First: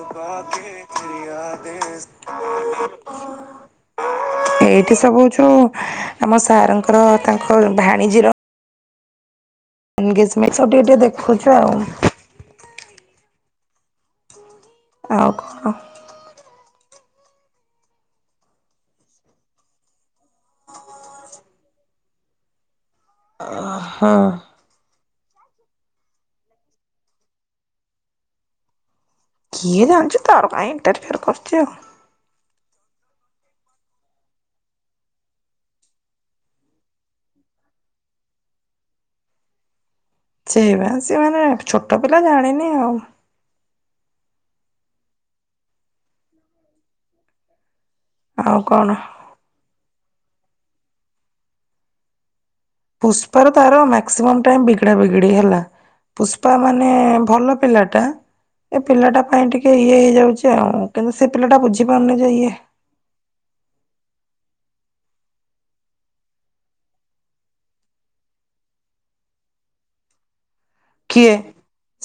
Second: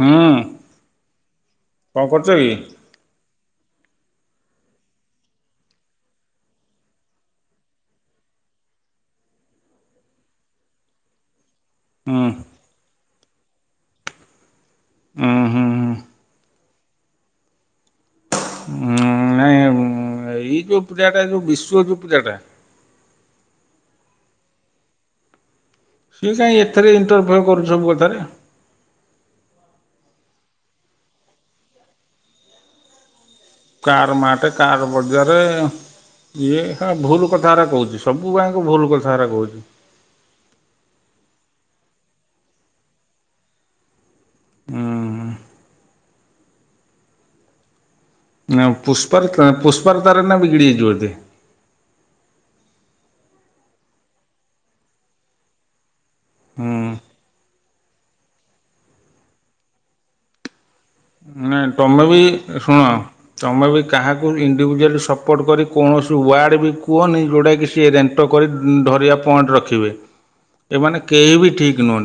ହୁଁ କଣ କରୁଛ କି? ଏଇଠି ସବୁ ଅଛୁ ଆମ ସାରଙ୍କର ତାଙ୍କ ଭାଣିଜିର ଏନଗେଜମେଣ୍ଟ ସବୁ ଟିକେ ଟିକେ ଦେଖୁଛୁ ଆଉ ହୁଁ ଆଉ ଉଁ କଣ ହୁଁ ହୁଁ ନାଇଁ ଏଇ ଯୋଉ ପିଲାଟା ଯୋଉ ବିଶ୍ଵ ଯୋଉ ପିଲାଟା ହଁ। ସିଏ କାହିଁ ଏଥିରେ ଇଣ୍ଟରଫାୟ କରୁଛି ସବୁ କଥାରେ କିଏ ଜାନିଛି ତାର କାଇଁ ଇଣ୍ଟରଫୟ କରୁଛି ଆଉ କାର ମା ଟେ କାର ବଜାରେ ଇଏ ଏକା ଭୁଲ କଥାରା କହୁଛି ସବୁ ଗାଁ କ ଭୁଲ କଥାରା କହୁଛି। ସେ ବା ସେମାନେ ଛୋଟ ପିଲା ଜାଣିନି ଆଉ ହଁ। ଆଉ ନା କଣ? ପୁଷ୍ପାର ତା ପୁଷ୍ପାରତାର ଏନା ବିିଗିଡ଼ି ଯାଇଛି ବୋଧେ? ପୁଷ୍ପା ର ତାର ମାକ୍ସିମମ୍ ଟାଇମ୍ ବିଗିଡା ବିଗିଡି ହେଲା ପୁଷ୍ପା ହୁଁ ମାନେ ଭଲ ପିଲାଟା ଏ ପିଲାଟା ପାଇଁ ଟିକେ ଇଏ ହେଇଯାଉଛି ଆଉ କିନ୍ତୁ ସେ ପିଲାଟା ନା ତମେ ବୁଝିପାରୁନି ବି ଯେ ଇଏ ଶୁଣ ତମେ ବି କାହାକୁ ଇ ଇଣ୍ଡିଭିଜୁଆଲି ସପୋର୍ଟ କରି କୌଣସି ୱାର୍ଡ଼ ବି କୁହନି ଯୋଉଟାକି ସିଏ ରେଣ୍ଟ କରି ଧରିବା ପଏଣ୍ଟ ର ଖିବେ କିଏ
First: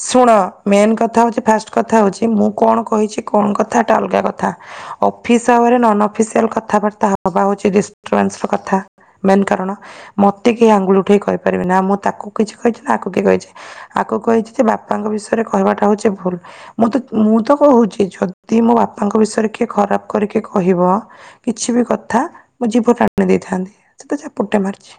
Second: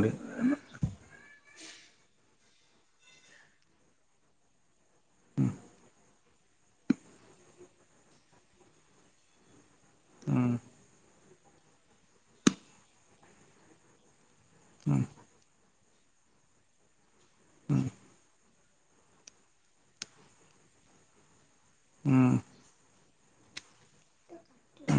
ଶୁଣ ମେନ୍ କଥା ହଉଛି ଫାଷ୍ଟ କଥା ହଉଛି ମୁଁ କଣ କହିଚି କଣ କଥାଟା ଅଲଗା କଥା ଅଫିସ ଆୱେରେ ନନ୍ - ଅଫିସିଆଲ୍ କଥାବାର୍ତ୍ତା ହେବା ହେଉଛି ଡିଷ୍ଟର୍ବାନ୍ସର କଥା ମେନ୍ କାରଣ ହୁଁ ମତେ କେହି ଆଙ୍ଗୁଳି ଉଠେଇ କହିପାରିବେ ନାହିଁ ନା ମୁଁ ତାକୁ କିଛି କହିଛି ନା ଆକୁ କି କହିଛି ଆକୁ କହିଛି ସେ ବାପାଙ୍କ ବିଷୟରେ କହିବାଟା ହଉଛି ଭୁଲ ମୁଁ ତ ମୁଁ ତ କହୁଛି ଛୋ - ଦି ମୋ ବାପାଙ୍କ ବିଷୟରେ କିଏ ଖରାପ କରିକି କହିବ କିଛି ବି ହୁଁ କଥା ମୋ ଜିଭ ନା ଦେଇଥାନ୍ତି [unintelligible] ପୁଟେ ମାରିଛି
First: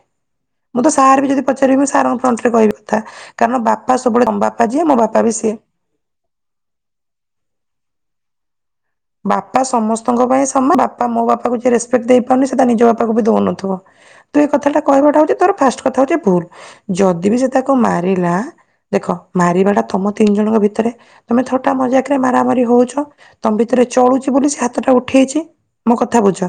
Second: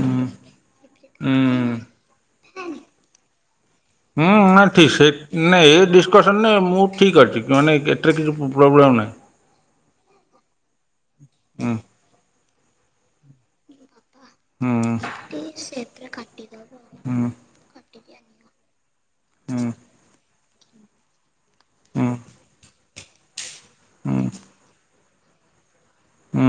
ମୁଁ ତ ସାର୍ ବି ଯଦି ହୁଁ। ପଚାରିବେ ସାର୍ ଙ୍କ ଫ୍ରଣ୍ଟରେ କହିବି କଥା କାରଣ ବାପା ହୁଁ, ସବୁବେଳେ ନା ବାପା ଯିଏ ଠିକ ମୋ ସେ ବାପା ବି ସିଏ। ନା ଏ ଡିସକସନ୍ ରେ ମୁଁ ଠିକ ଅଛି। ମାନେ ଏଟା କି ଫୋନ୍ ବାପା ସମସ୍ତଙ୍କ ପାଇଁ ସମାନ ବାପା ମୋ ବାପାକୁ ଯିଏ ହୁଁ ରେଷ୍ପେକ୍ଟ ଦେଇ ନି ସେ ତା ନିଜ ବାପାକୁ ବି ଦଉନଥିବ? ତୁ ଏ କଥାଟା ହୁଁ କହିବାଟା ହଉଛି ତୋର ଫାଷ୍ଟ କଥା ହଉଛି ଭୁଲ ହୁଁ ଯଦି ବି ସେ ତାକୁ ମାରିଲା ଦେଖ ହୁଁ ହୁଁ ହୁଁ ମାରିବା ଟା ତମ ତିନି ଜଣଙ୍କ ଭି ତମେ ଥଟା ହୁଁ ମଜାକରେ ମାର ମାରି ହଉଛ ତମ ଭିତରେ ହୁଁ ହୁଁ ଚଳୁଛି ବୋଲି ସେ ହାତଟା ଉ ଉଠେଇଛି ମୋ କଥା ବୁଝ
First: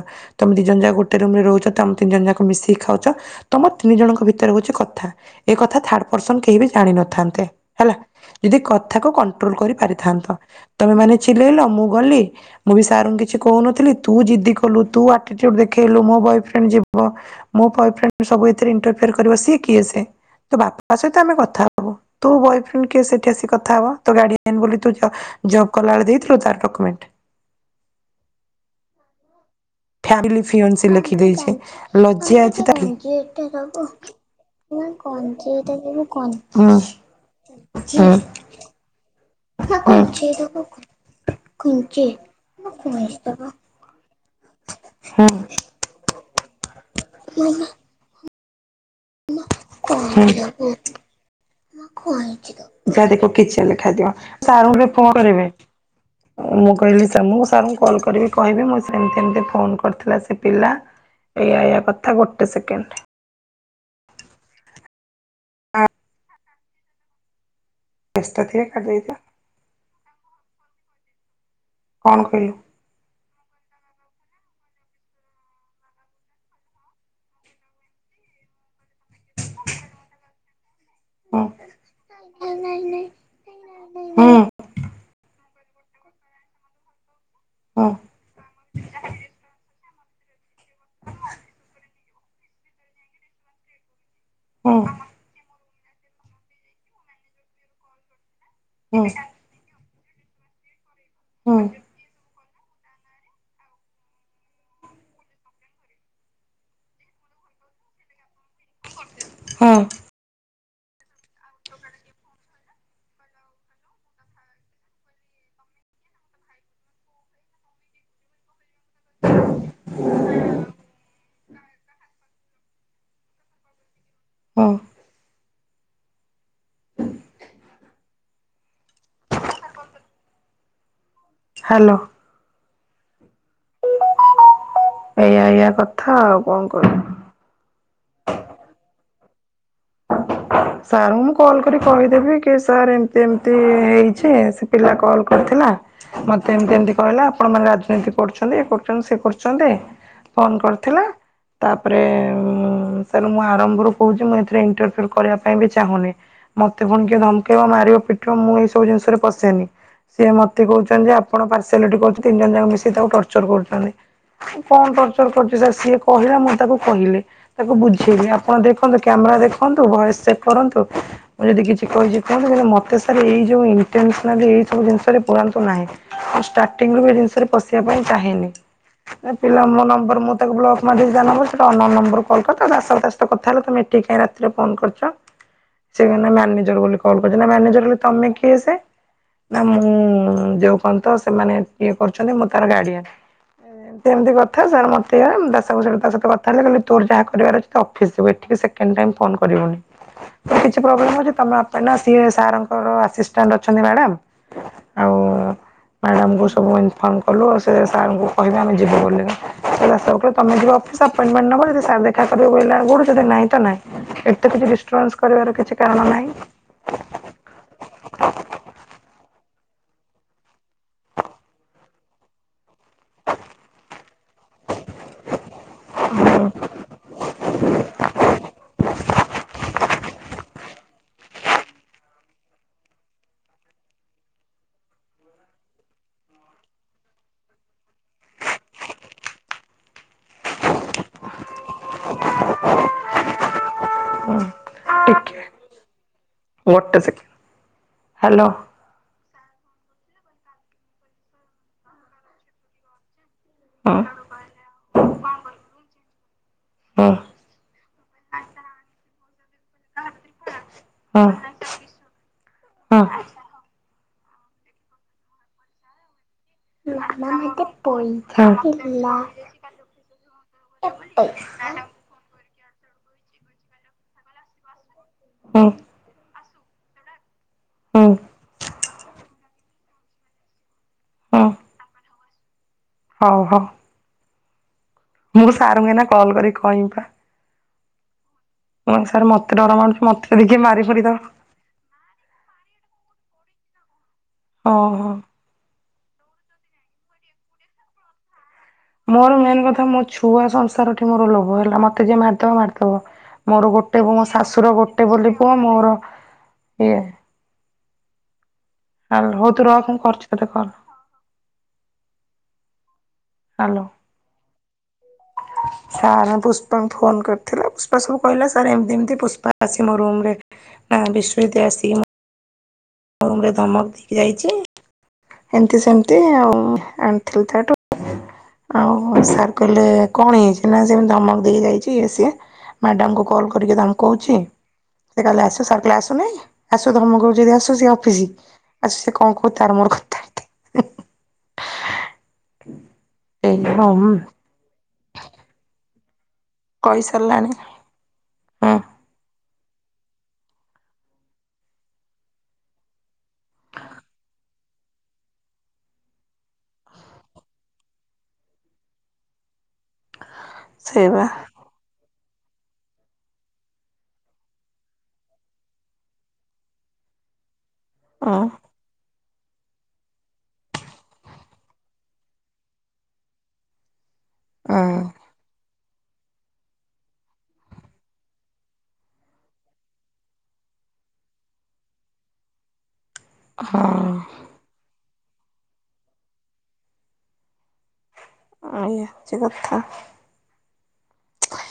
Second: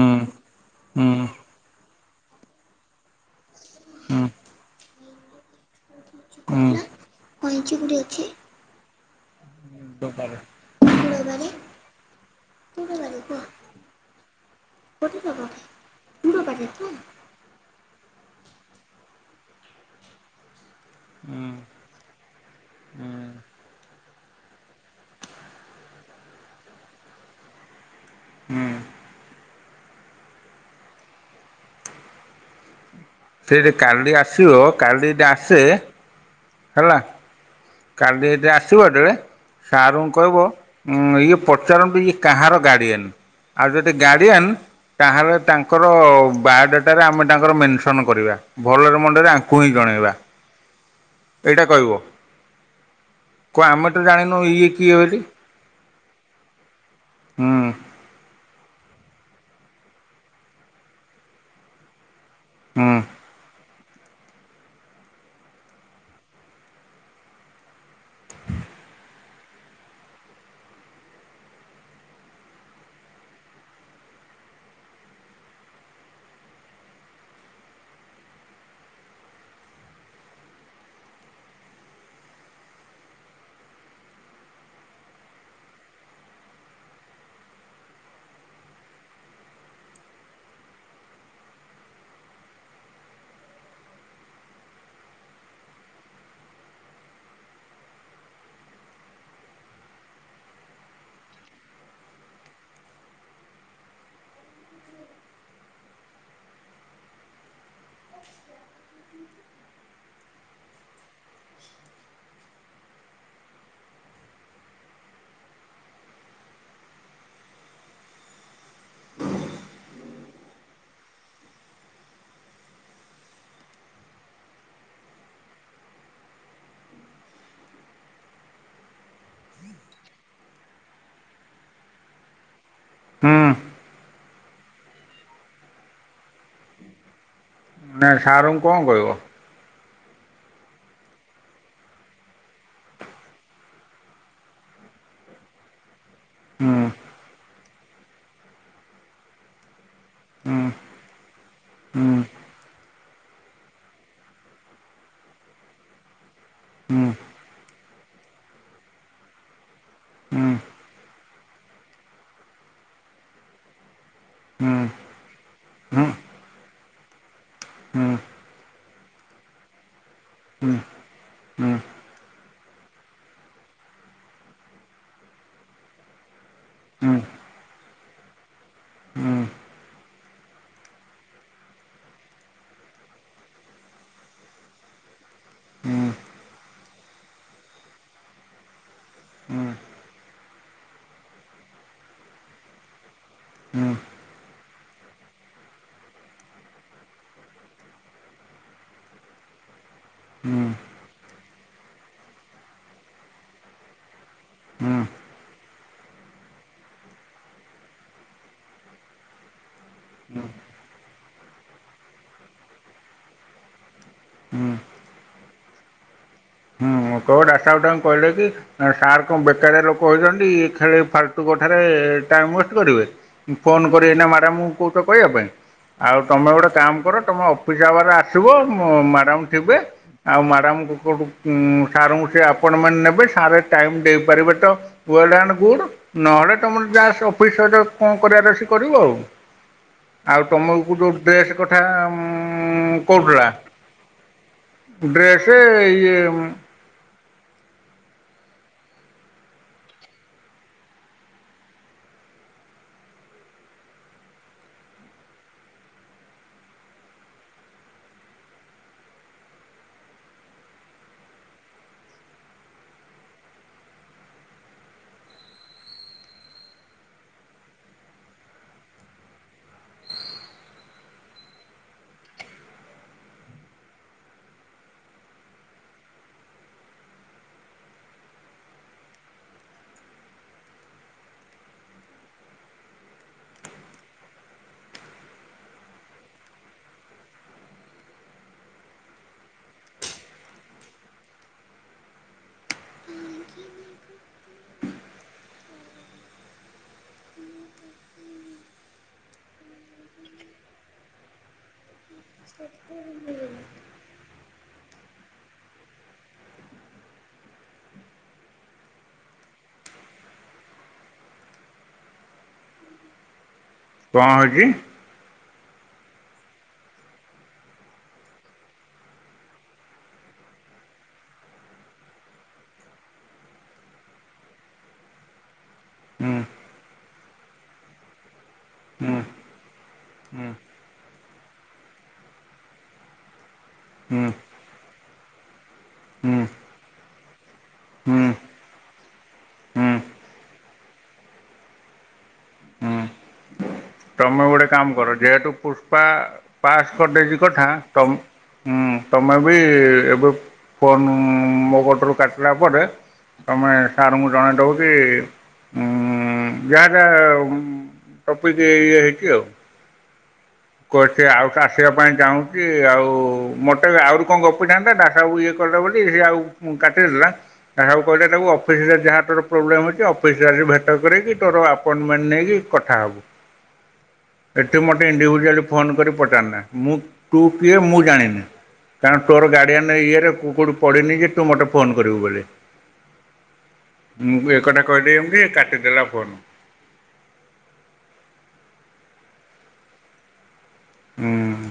ତମେ ଦି ଜଣ ଯାକ ହୁଁ। ଗୋଟେ ରୁମ ରେ ରହୁଛ ତମେ ତିନି ଜଣ ଯାକ ମିଶିକି ଖାଉଛ ତମ ତିନି ହୁଁ ଜଣଙ୍କ ହୁଁ ଭିତରେ ହଉଛି କଥା ଏ କଥା ଥାର୍ଡ ପର୍ସନ କେହି ବି ହୁଁ। ଜାଣିନଥାନ୍ତେ ହେଲା, ଯଦି କଥାକୁ ଭୁଲ୍ କରିପାରିଥାନ୍ତ ତମେମାନେ ଚିଲେଇଲ ମୁଁ ବୋଲି ମୁଁ ବି ସାରଙ୍କୁ କିଛି କହୁନଥିଲି ତୁ ଜିଦି କଲୁ ତୁ ଆଟିଚିଉଡ୍ ଦେଖେଇଲୁ ମୋ ବଏଫ୍ରେଣ୍ଡ୍ ଯିବ ମୋ ବଏଫ୍ରେଣ୍ଡ୍ ସବୁ ଏଥିରେ ଇଣ୍ଟରଫାୟେ କରିବ ସିଏ କିଏ ସେ? ତୋ ବାପ ତା ସହିତ ଆମେ କଥା ହବୁ ତୋ ବୟଫ୍ରେଣ୍ଡ କିଏ ସେଠି ଆସି କଥା ହବ ତୋ ଗାଡି ଏନ୍ ଭୋଲି ତୁ ଜବ୍ କଲା ବେଳେ ଦେଇଥିଲୁ ତା ଡକ୍ୟୁମେଣ୍ଟ୍ ହୁଁ। ଫ୍ୟାଡ଼ଲି ପିୟନ୍ସି ଲେଖିଦେଇଛି ଲଜ୍ଜ୍ୟା ଅଛି ତାଠି ଯେଟା ସେଇଠି ଦବୁ କାଲି ଆସିବ ତୁ କାଲି ଯଦି କଣ ଆସେ ଯେଟା ଯବୁ କଣ ହେଲା କାଲି ଏଯାଏ ଆସିବ ଯେ ସାର୍ ହୁଁ ଙ୍କୁ କହିବ ଉଁ ଇଏ ପଚାରୁନ୍ତୁ ଇଏ କାହାର ଗାର୍ଡିଆନ ଆଉ ଯଦି [unintelligible] ହୁଁ ତାହେଲେ ତାଙ୍କର ବାୟୋଡାଟାରେ ଆମେ ତାଙ୍କର ମେନ୍ସନ୍ କରିବା। ଭଲରେ ମୁନ୍ଦରେ ୟାଙ୍କୁ ହିଁ ଜଣେଇବା। ଏଇଟା କହିବ [unintelligible] ଯାହା ଦେଖ କ କିଛି ଆମେ ଲେଖା ତ ହୋଇ ଥିବ ଜାଣିନୁ ଇଏ ସାର କୁ ଟିକେ କିଏ ଫୋନ୍ ବୋଲି କରିବେ। ମୁଁ କହିଲି ସା ମୁଁ ହୁଁ ସାର୍ ଙ୍କୁ କଲ୍ କରିବି। କହିବି ମୁଁ ସେମିତି ଏମତି ଫୋନ କରିଥିଲା ସେ ପିଲା ଏଇୟା ଏୟା କଥା [unintelligible] ଟ ହୁଁ ସେକେଣ୍ଡ ବ୍ୟସ୍ତ ଥିଲେ [unintelligible] କାଇଥିଲା କଣ କହିଲୁ? ହଁ ହୁଁ। ହଁ। ହୁଁ। ହୁଁ। ହୁଁ। ହଁ। ଆଉ କଣ କି ହଁ। ହାଲୋ। ହୁଁ। ଏଇଆ ଏଇୟଆ କଥା ଆଉ କଣ କରିବ? ନାଇଁ ସାରଙ୍କୁ କଣ କହିବ? [inaudible] ସାର୍ ଙ୍କୁ ମୁଁ କଲ୍ କରି କହିଦେବି କି ସାର୍ ଏମତି ଏମିତି ହେଇଛି ସେ ପିଲା କଲ୍ କରି ଥିଲା ମତେ ଏମତି ହୁଁ ଏମିତି କହିଲା ଆପଣ ମାନେ ରାଜନୀତି କରୁଛନ୍ତି ଇଏ କରୁଛନ୍ତି ସିଏ କରୁଛନ୍ତି। ଫୋନ ହୁଁ କରିଥିଲା ତାପରେ ହୁଁ ସାର୍ ମୁଁ ଆରମ୍ଭରୁ କହୁଛି ମୁଁ ଇଣ୍ଟରଫିଆର କରିବା ପାଇଁ ବି ଚାହୁଁନି। ମତେ ହୁଁ ହୁଁ ପୁଣି କିଏ ଧମକେଇବ ମାରିବ ପିଟିବ ମୁଁ ଏଇ ସବୁ ଜିନିଷରେ ପଶେନି। ସିଏ ହୁଁ ହୁଁ ହୁଁ ମତେ କହୁଛନ୍ତି ଆପଣ ପାରସେଇଲିଟି କହୁଛନ୍ତି ତିନି ଜଣ ମିଶିକି ତାକୁ ଟର୍ଚର କରୁଛନ୍ତି। ହୁଁ ହୁଁ କଣ ଟର୍ଚର କରୁଛି ସିଏ ହୁଁ ହୁଁ ହୁଁ ହୁଁ କହିଲା ମୁଁ ତାକୁ କହିଲେ ତାକୁ ବୁଝେଇବି ଆପଣ ଦେଖନ୍ତୁ କ୍ୟାମେରା ଦେଖନ୍ତୁ ଭଏସ ସେଭ କରନ୍ତୁ। ମୁଁ ଯଦି କିଛି କହିଛି କୁହନ୍ତୁ ମତେ ସାର୍ ଏଇ ଯୋଉ ଇଣ୍ଟେନସନାଲି ଏଇ ସବୁ ଜିନିଷରେ ପୁରାନ୍ତୁ ନାହିଁ। ଷ୍ଟାର୍ଟିଂ ରୁ ବି ଏଇ ଜିନିଷରେ ପଶିବା ପାଇଁ ଚାହେଁନି। ନା ପିଲା ମୋ ନମ୍ବର ମୁଁ ତାକୁ ବ୍ଲକ୍ ନମ୍ବର ସେ ଅନନ୍ ନମ୍ବର କଲ କରି କଥା ହେଲେ ତ କାହିଁ ରାତିରେ ଫୋନ କରୁଛ? ସେ ମ୍ୟାନେଜର ବୋଲି କଲ କରିଛନ୍ତି ନା ମ୍ୟାନେଜର ବୋଲି ତମେ କିଏ ସେ? ନା ମୁଁ ଯୋଉ କହନ୍ତି ସେମାନେ ଇଏ କରୁଛନ୍ତି ମୁଁ ତାର ଗାର୍ଡିଆନ୍। କେମିତି କଥା ସାର୍ ମତେ ତା ସହିତ କଥା ହେଲେ କହିଲ ତୋ ଯାହା କରିବାର ଅ ତ ଅଫିସ ଯୁ ଏଠିକି। ସେକେଣ୍ଡ ଟାଇମ ଫୋନ୍ କରିବୁନି। କିଛି ପ୍ରୋବଲମ୍ ହୋଉଛି ତମ ବାପା ନା ସିଏ ସାର୍ ଙ୍କ ର ଆସିଷ୍ଟାଣ୍ଟ ଅଛନ୍ତି ମ୍ୟାଡାମ। ହୁଁ। ମ୍ୟାଡାମଙ୍କୁ ସବୁ ଇନଫର୍ମ କଲୁ ଆଉ ସାର ଙ୍କୁ କହିବେ ଆମେ ଯିବୁ ବୋଲି କ ତମେ ଯିବ ଅଫିସ ଏପପେନମେଣ୍ଟ ନବ ଯଦି ସାର୍ ଦେଖା କରିବା ବୋଇଲେ [unintelligible] ନା ଏତେ ହୁଁ କିଛି ଡିଷ୍ଟନାମନ୍ସ କରିବାର କିଛି କାରଣ ନାହିଁ। ହୁଁ କୋଉଟା ଆସ ଗୋଟା କହିଲେ କି ସାର୍ କଣ ବେକାରିଆ ଲୋକ ହେଇଛନ୍ତି ଇଏ ଖେ ଫାଲତୁ କଥାରେ ଟାଇମ୍ ୱେଷ୍ଟ କରିବେ ଫୋନ କରିବେନା ମ୍ୟାଡ଼ାମ କହୁଛ କହିବା ପାଇଁ। ଆଉ ତମେ ଗୋଟେ କାମ କର ତମେ ଅଫିସ ହୋର୍ ଆସିବ ମଡ଼ାମ ଥିବେ, ଆଉ ମ୍ୟାଡ଼ାମ [unintelligible] ଉଁ! ସାର୍ ଙ୍କୁ ସେ ଆପଣ୍ଟମେଣ୍ଟ ନେବେ ସାର୍ ଟାଇମ୍ ଦେଇପାରିବେ ତ ୱେଲ ଆଣ୍ଡ ଗୁଡ୍। ଥରେ ତମର ଯା ଅଫିସ କଣ କରିବାର ସେ କରିବ ଆଉ? ଆଉ ତମକୁ ଯୋଉ ଡ୍ରେସ୍ କଥା ଉଁ କୋଉଥିଲା? ହୁଁ। ଟିକେ ଡ୍ରେସ ଇଏ ଗୋଟେ ସେକେଣ୍ଡ ହାଲୋ। ହଁ। ହୁଁ। ହଁ ହଁ। ପଇସା ଥିଲା। ଟପେଇ। ହଁ। ଆଉ ଅଃ। ହଉ ହଉ। ମୁଁ ସାରଙ୍କୁ ଏଇନା କଲ୍ କରିକି କହିମପା। ମୁଁ କହିମି ସାରେ ମତେ ଡରମାଡୁଚି ମତେ ଯଦି କିଏ ମାରିଫାରି ଦବ? ଉଁ। ଓହୋ। ମୋର ମେନେ କଥା ମୋ ଛୁଆ ସଂସାରଠି ମୋର ଲୋଭ ହେଲା ମ ତେ ଯିଏ ମାରିଦବ ମାରିଦବ ମୋର ଗୋଟେ ବୋଉ ଆସ୍ ଶାଶୁର ଗୋଟେ ବୋଲି ପୁଅ ମୋର ଇଏ ହାଲୋ ହୋଉ ତୁ ରଖ ମୁଁ କରୁଚି ତତେ କଲ। ହାଲୋ? କଣ ହୋଉଚି? ସାର୍ ପୁଷ୍ପାଙ୍କୁ ଫୋନ କରିଥିଲା ପୁଷ୍ପା ସବୁ କହିଲା ସାର୍ ଏମତି ଏମତି ପୁଷ୍ପା ଆସି ମୋ ରୁମରେ ଆ-ବିଶ୍ୱଜିତ୍ ଆସିକି ମୋ ରୁମରେ ଧମକ ଦେଇକି ଯାଇଚି। ଏମତି ସେମତି ହୁଁ ଆଉ ଆଣଥିଲି ତାଠୁ ଆଉ ହୁଁ ସାର୍ କହିଲେ କଣ ହୁଁ ହେଇଚି ନା ସେ ଏମତି ଧମକ ଦେଇକି ଯାଇଚି ଇଏ ସିଏ। ମ୍ୟାଡାମଙ୍କୁ କଲ୍ କରି ଧମକୋଉଚି। ହୁଁ ସେ କାଲି ଆସିବ ସାର କହିଲେ ଆସୁନେଇ ଆସୁ ଧମକୋଉଚି ଯଦି ଆସ ସୁ ସେ ଅଫିସି ହୁଁ ଆସୁ ସେ କଣ କୋହୁଚି ତାର ମୋର କଥାବାର୍ତ୍ତା। ହୁଁ ହଁ ତମେ ଗୋଟେ କାମ କର ଯେହେତୁ ପୁଷ୍ପା ପାସ୍ କରିଦେଇଚି କହିସାରିଲାଣି କଥା ହଁ ତମ୍-ହୁଁ ତମେ ବି ସିଏ ଏବେ ଫୋନ୍ ମୋ କତୁରୁ କାଟଲା ପରେ ତମେ ସାରଙ୍କୁ ଜଣେଇଦବ କି ଉଁ ଉଁ ଯାହା ଯାହା ଉଁ-ଟପିକି ଇଏ ହେଇଚି ଆଉ। କୁହ ସେଇବା ସିଏ ଆଉ କା ଆସିବା ପାଇଁ ଯାଉଁ କି ଆଉ ମତେ ଆହୁରି କଣ ଗପିଥାନ୍ତା ଦାସବାବୁ ଇଏ କଲେ ବୋଲି ସିଏ ଆଉ କାଟିଦେଲା। ଦାସବାବୁ କହିଲେ ହଁ ତାକୁ ଅଫିସିରେ ଯାହା ତୋର ପ୍ରୋବ୍ଲେମ୍ ଅଛି ଅଫିସିରେ ଆସିକି ଭେଟ କରକି ତୋର ଆପୋଏଣ୍ଟମେଣ୍ଟ୍ ନେଇକି କଥାହୋବୁ। ଏଠି ହଁ ମତେ ଇଣ୍ଡିବୁ ଫୋନ କରି ପଚାରନା ମୁଁ-ତୁ କିଏ ମୁଁ ଜାଣିନି। କାରଣ ତୋର ଗାଡିଆନ୍ ଇଏରେ କୋ-କୋଉଠି ପଡିନି ଯେ ତୁ ମତେ ଫୋନ କରିବୁ ବୋଲି। ମୁଁ ବି ଏ କଥା କରିଦିଏ ମୁଁ ସିଏ କାଟିଦେଲା ଫୋନ। ଆଇଲେ ସେ କଥା ଫୋନ୍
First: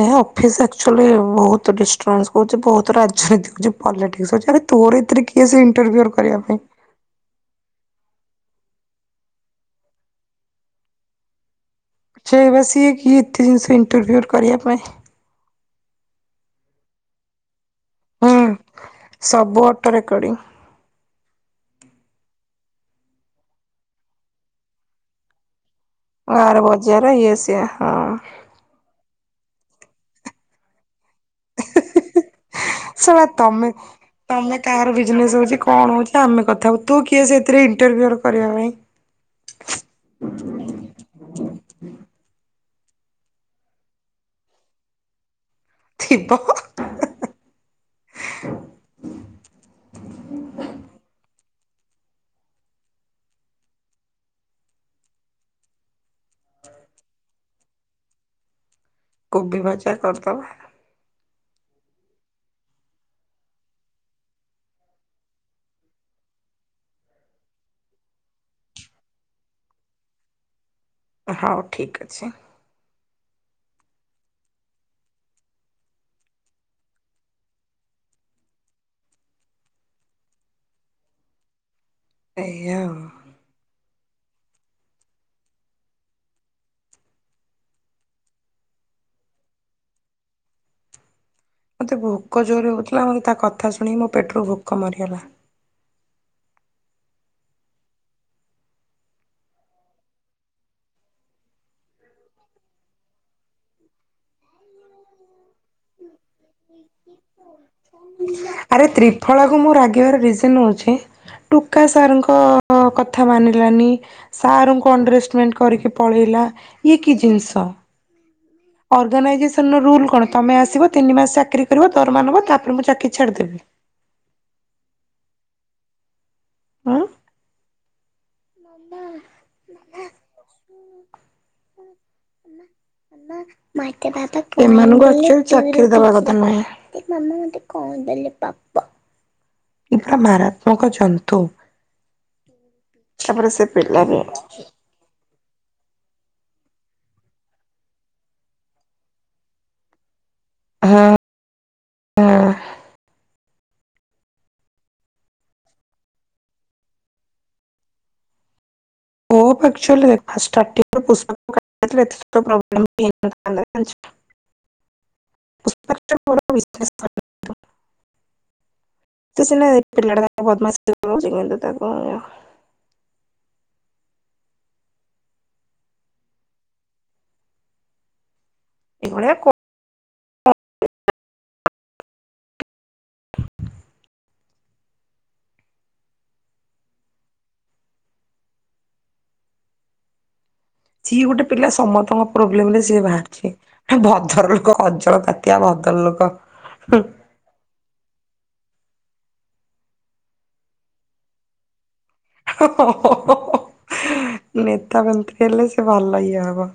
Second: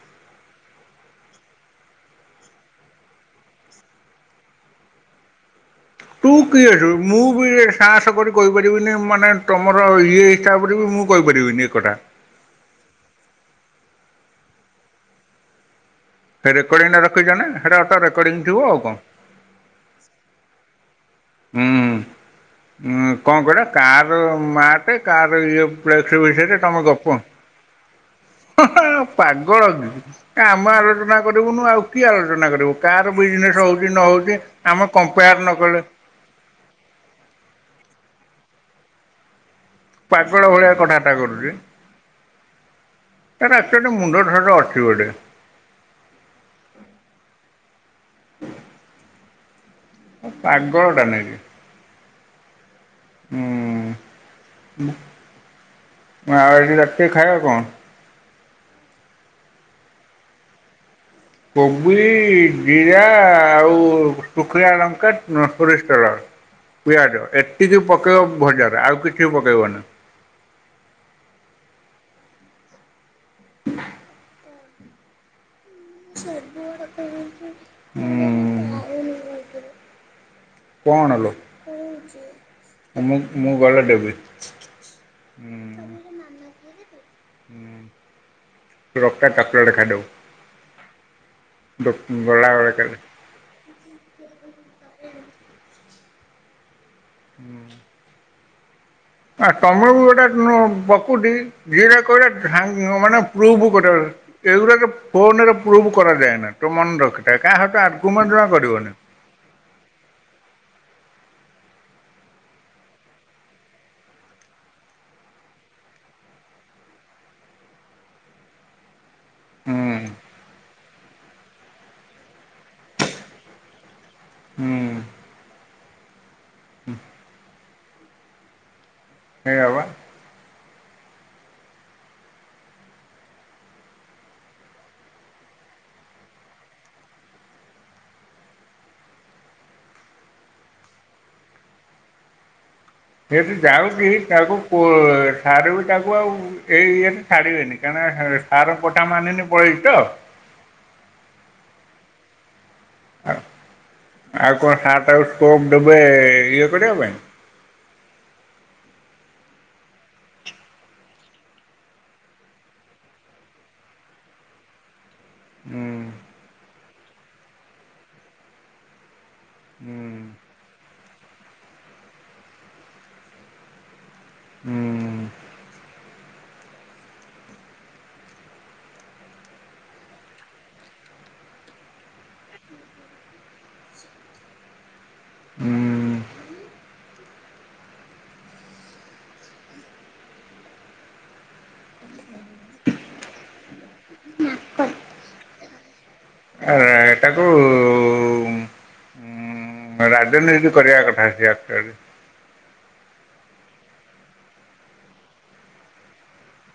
ଏହା ଫିସ୍ ଆକଚୋଲି ବୋହୁତ ଡିଷ୍ଟର୍ବାନ୍ସ ହୋଉଚି ବୋହୁତୁ ରାଜନୀତି ହୋଉଚି ପଲିଟିକସ ହୋଉଚି ଆରେ ତୋର ଏଥିରେ କିଏ ସେ ଇ ତୁ କିଏ ଏଥୁରୁ ମୁଁ ବି ଏ ସାହାସ କରି କହିପାରିବିନି ମାନେ ତମର ଇଏ ହିସାବରେ ବି ମୁଁ କହିପାରିବିନି ଏକଥା। ସେଇ ପା ସିଏ କିଏ ଏତେ ଜିନଷରେ ଇଣ୍ଟରଫେୟର କରିବା ପାଇଁ? ସେ ରେକଡ଼ିଂଟା ରଖିଚ ନା ହେଟା ଆତା ରେକଡିଂ ହୁଁ ଥିବ ଆଉ କଣ। ସବୁ ଅଟୋ ରେକର୍ଡିଂ ହୁଁଁ ଉଁ-କଣ କହିଲା କାର ମାପେ କାର ଇଏ ଫ୍ଲେକ୍ସେ ବିଷୟରେ ଆର ତମେ ବଜାର ଗପ ଇଏ ସିଏ ହଁ ହ ହ ପାଗଳ କି କାଇଁ ଆମ ଆଗରେ ତ କାଇଁ କରିବୁନୁ ଆଉ କିଏ ଆଲୋଚନା କରିବ, କାର ଶଳା ବିଜନେସ୍ ତମେ ହୋଉଚି ନ ହୋଉଚି ଆମେ କମ୍ପେୟାର ନ କଲେ ତ ଆମେ କଥା ହବୁ ତୁ କିଏ ସେଥିରେ ଇଣ୍ଟରଫିଅର କରିବା ପାଇଁ। ପାଗଳ ଭଳିଆ କଥାବାର୍ତ୍ତା କରୁଚି। ତାର ଏକଚୋଲି ମୁଣ୍ଡ ଦୋଷ ଅଛି ବୋଧେ। ଥିବ। ପାଗଳ ଟା ନାଇକି। ହୁଁ। ଆଉ ଆଜି ରାତିରେ ଖାଇବା କଣ? କୋବି ଭଜା କରିଦବା। କୋବି ଜିରା ଆଉ ଶୁଖିଲା ଲଙ୍କା ଆଉ ସୋରିଷ ତେଲ। ପିଆଜ ଏତିକି ପକେଇବ ଭଜାରେ ଆଉ କିଛି ପକେଇବନି। ହଉ ଠିକ୍ ଅଛି। [inaudible] ହୁଁ। କଣ ଲୋ ଏଇଆ ଆଉ ମୁଁ ଗଲେ ଦେବି। ହୁଁ। ରଖିଥା ଚକୋଲେଟ୍ ଖାଇଦବୁ। ମୋତେ ଭୋକ ଗଲାବେଳେ ଜୋରରେ କେବେ। ହେଉଥିଲା ମୋତେ ତା କଥା ଶୁଣିକି ମୋ ପେଟରୁ ଭୋକ ମରିଗଲା। ହୁଁ। ଆ ତମର ବି ଗୋଟେ ନୁ ପ୍ରକୃତି ଯିଏ ଯାହା କହିଲା ଧାଇ ମାନେ ପ୍ରୁଭ କରି ଏ ଗୁଡ଼ାକ ଫୋନ୍ ରେ ପ୍ରୁଫ୍ କରାଯାଏନା ତୁ ମନେ ରଖେ। ଆରେ ତ୍ରିଫଳା କୁ ମୁଁ ରାଗିବାର ରିଜନ୍ ହଉଛି। ଟୁକା ସାର୍ କ କଥା ମାନିଲାନି ସାର୍ ଙ୍କୁ ଅଣ୍ଡରେଷ୍ଟମେଣ୍ଟ କରିକି ପଳେଇଲା। ଇଏ କି ଜିନିଷ। ଅର୍ଗାନାଇଜେସନ୍ ର ହୁଁ। ରୁଲ କଣ ତମେ ଆସିବ ତିନି ମାସ ଚାକିରି କରିବ ଦରମା ନବ ତାପରେ ମୁଁ ଚାକିରୀ ଛାଡିଦେବି। ହୁଁ। ହୁଁ। ସେଇଆ ବା [inaudible] ଏମାନ ଙ୍କୁ ଏକ୍ଟୁଆଲୀ ଚାକିରୀ ଦବା କଥା ନୁହେଁ। [unintelligible] ଏଇଟା ମାରାତ୍ମକ ଜନ୍ତୁ। ତାପରେ ଏଠୁ ସେ ପିଲା ଯାଉଛି ବି ତାକୁ କୋର ମାରିବି ତାକୁ ଆଉ ଏଇ ଇଏରେ ଛାଡିବେନି କାରଣ ସାର୍ ଙ୍କ କଥା ମାନିନି ପଳେଇଛି ତ। ହଁ ହଁ। ଆ ଆଉ କଣ ସାର୍ ତାକୁ ସ୍କୋପ୍ ଦେବେ ଇଏ କରିବା ପାଇଁ। ପୁଅ କୁ ଏକ୍ଟୁଏଲୀ ଫାଷ୍ଟ୍ ଷ୍ଟାର୍ଟିଂ ରୁ ଟିଉସନ୍ କାଟି ଯାଇଥିଲେ ଏତେ ସବୁ ପ୍ରବ୍ଲେମ୍ ହୋଇନଥାନ୍ତା। [inaudible] ହୁଁ [unintelligible] କିନ୍ତୁ ସିନା ହୁଁ ପିଲାଟା ଭାରି ବଦମାସ୍ ହୋଉଛି କିନ୍ତୁ ତାକୁ ମାରିବା। [inaudible] ହୁଁ ଏଭଲିଆ କରୁ [unintelligible] ହୁଁ ସିଏ ଗୋଟେ ପିଲା ସମସ୍ତଙ୍କ ପ୍ରୋବ୍ଲେମ ରେ ସିଏ ବାହାରୁ ଛି ଭଦ୍ର ଲୋକ କଜଳ କାତିଆ ଭଦ୍ର ଭଦ୍ର ଲୋକ ଆ ହୁଁ ଏଟାକୁ ରାଜନୀତି କରିବା କଥା ସେ ଆକଚୁଆଲି। ଓ ହ ହଁ ହଁ ନେତା ମନ୍ତ୍ରୀ ହେଲେ ସେ ଭଲ୍ ଇଏ ହବ-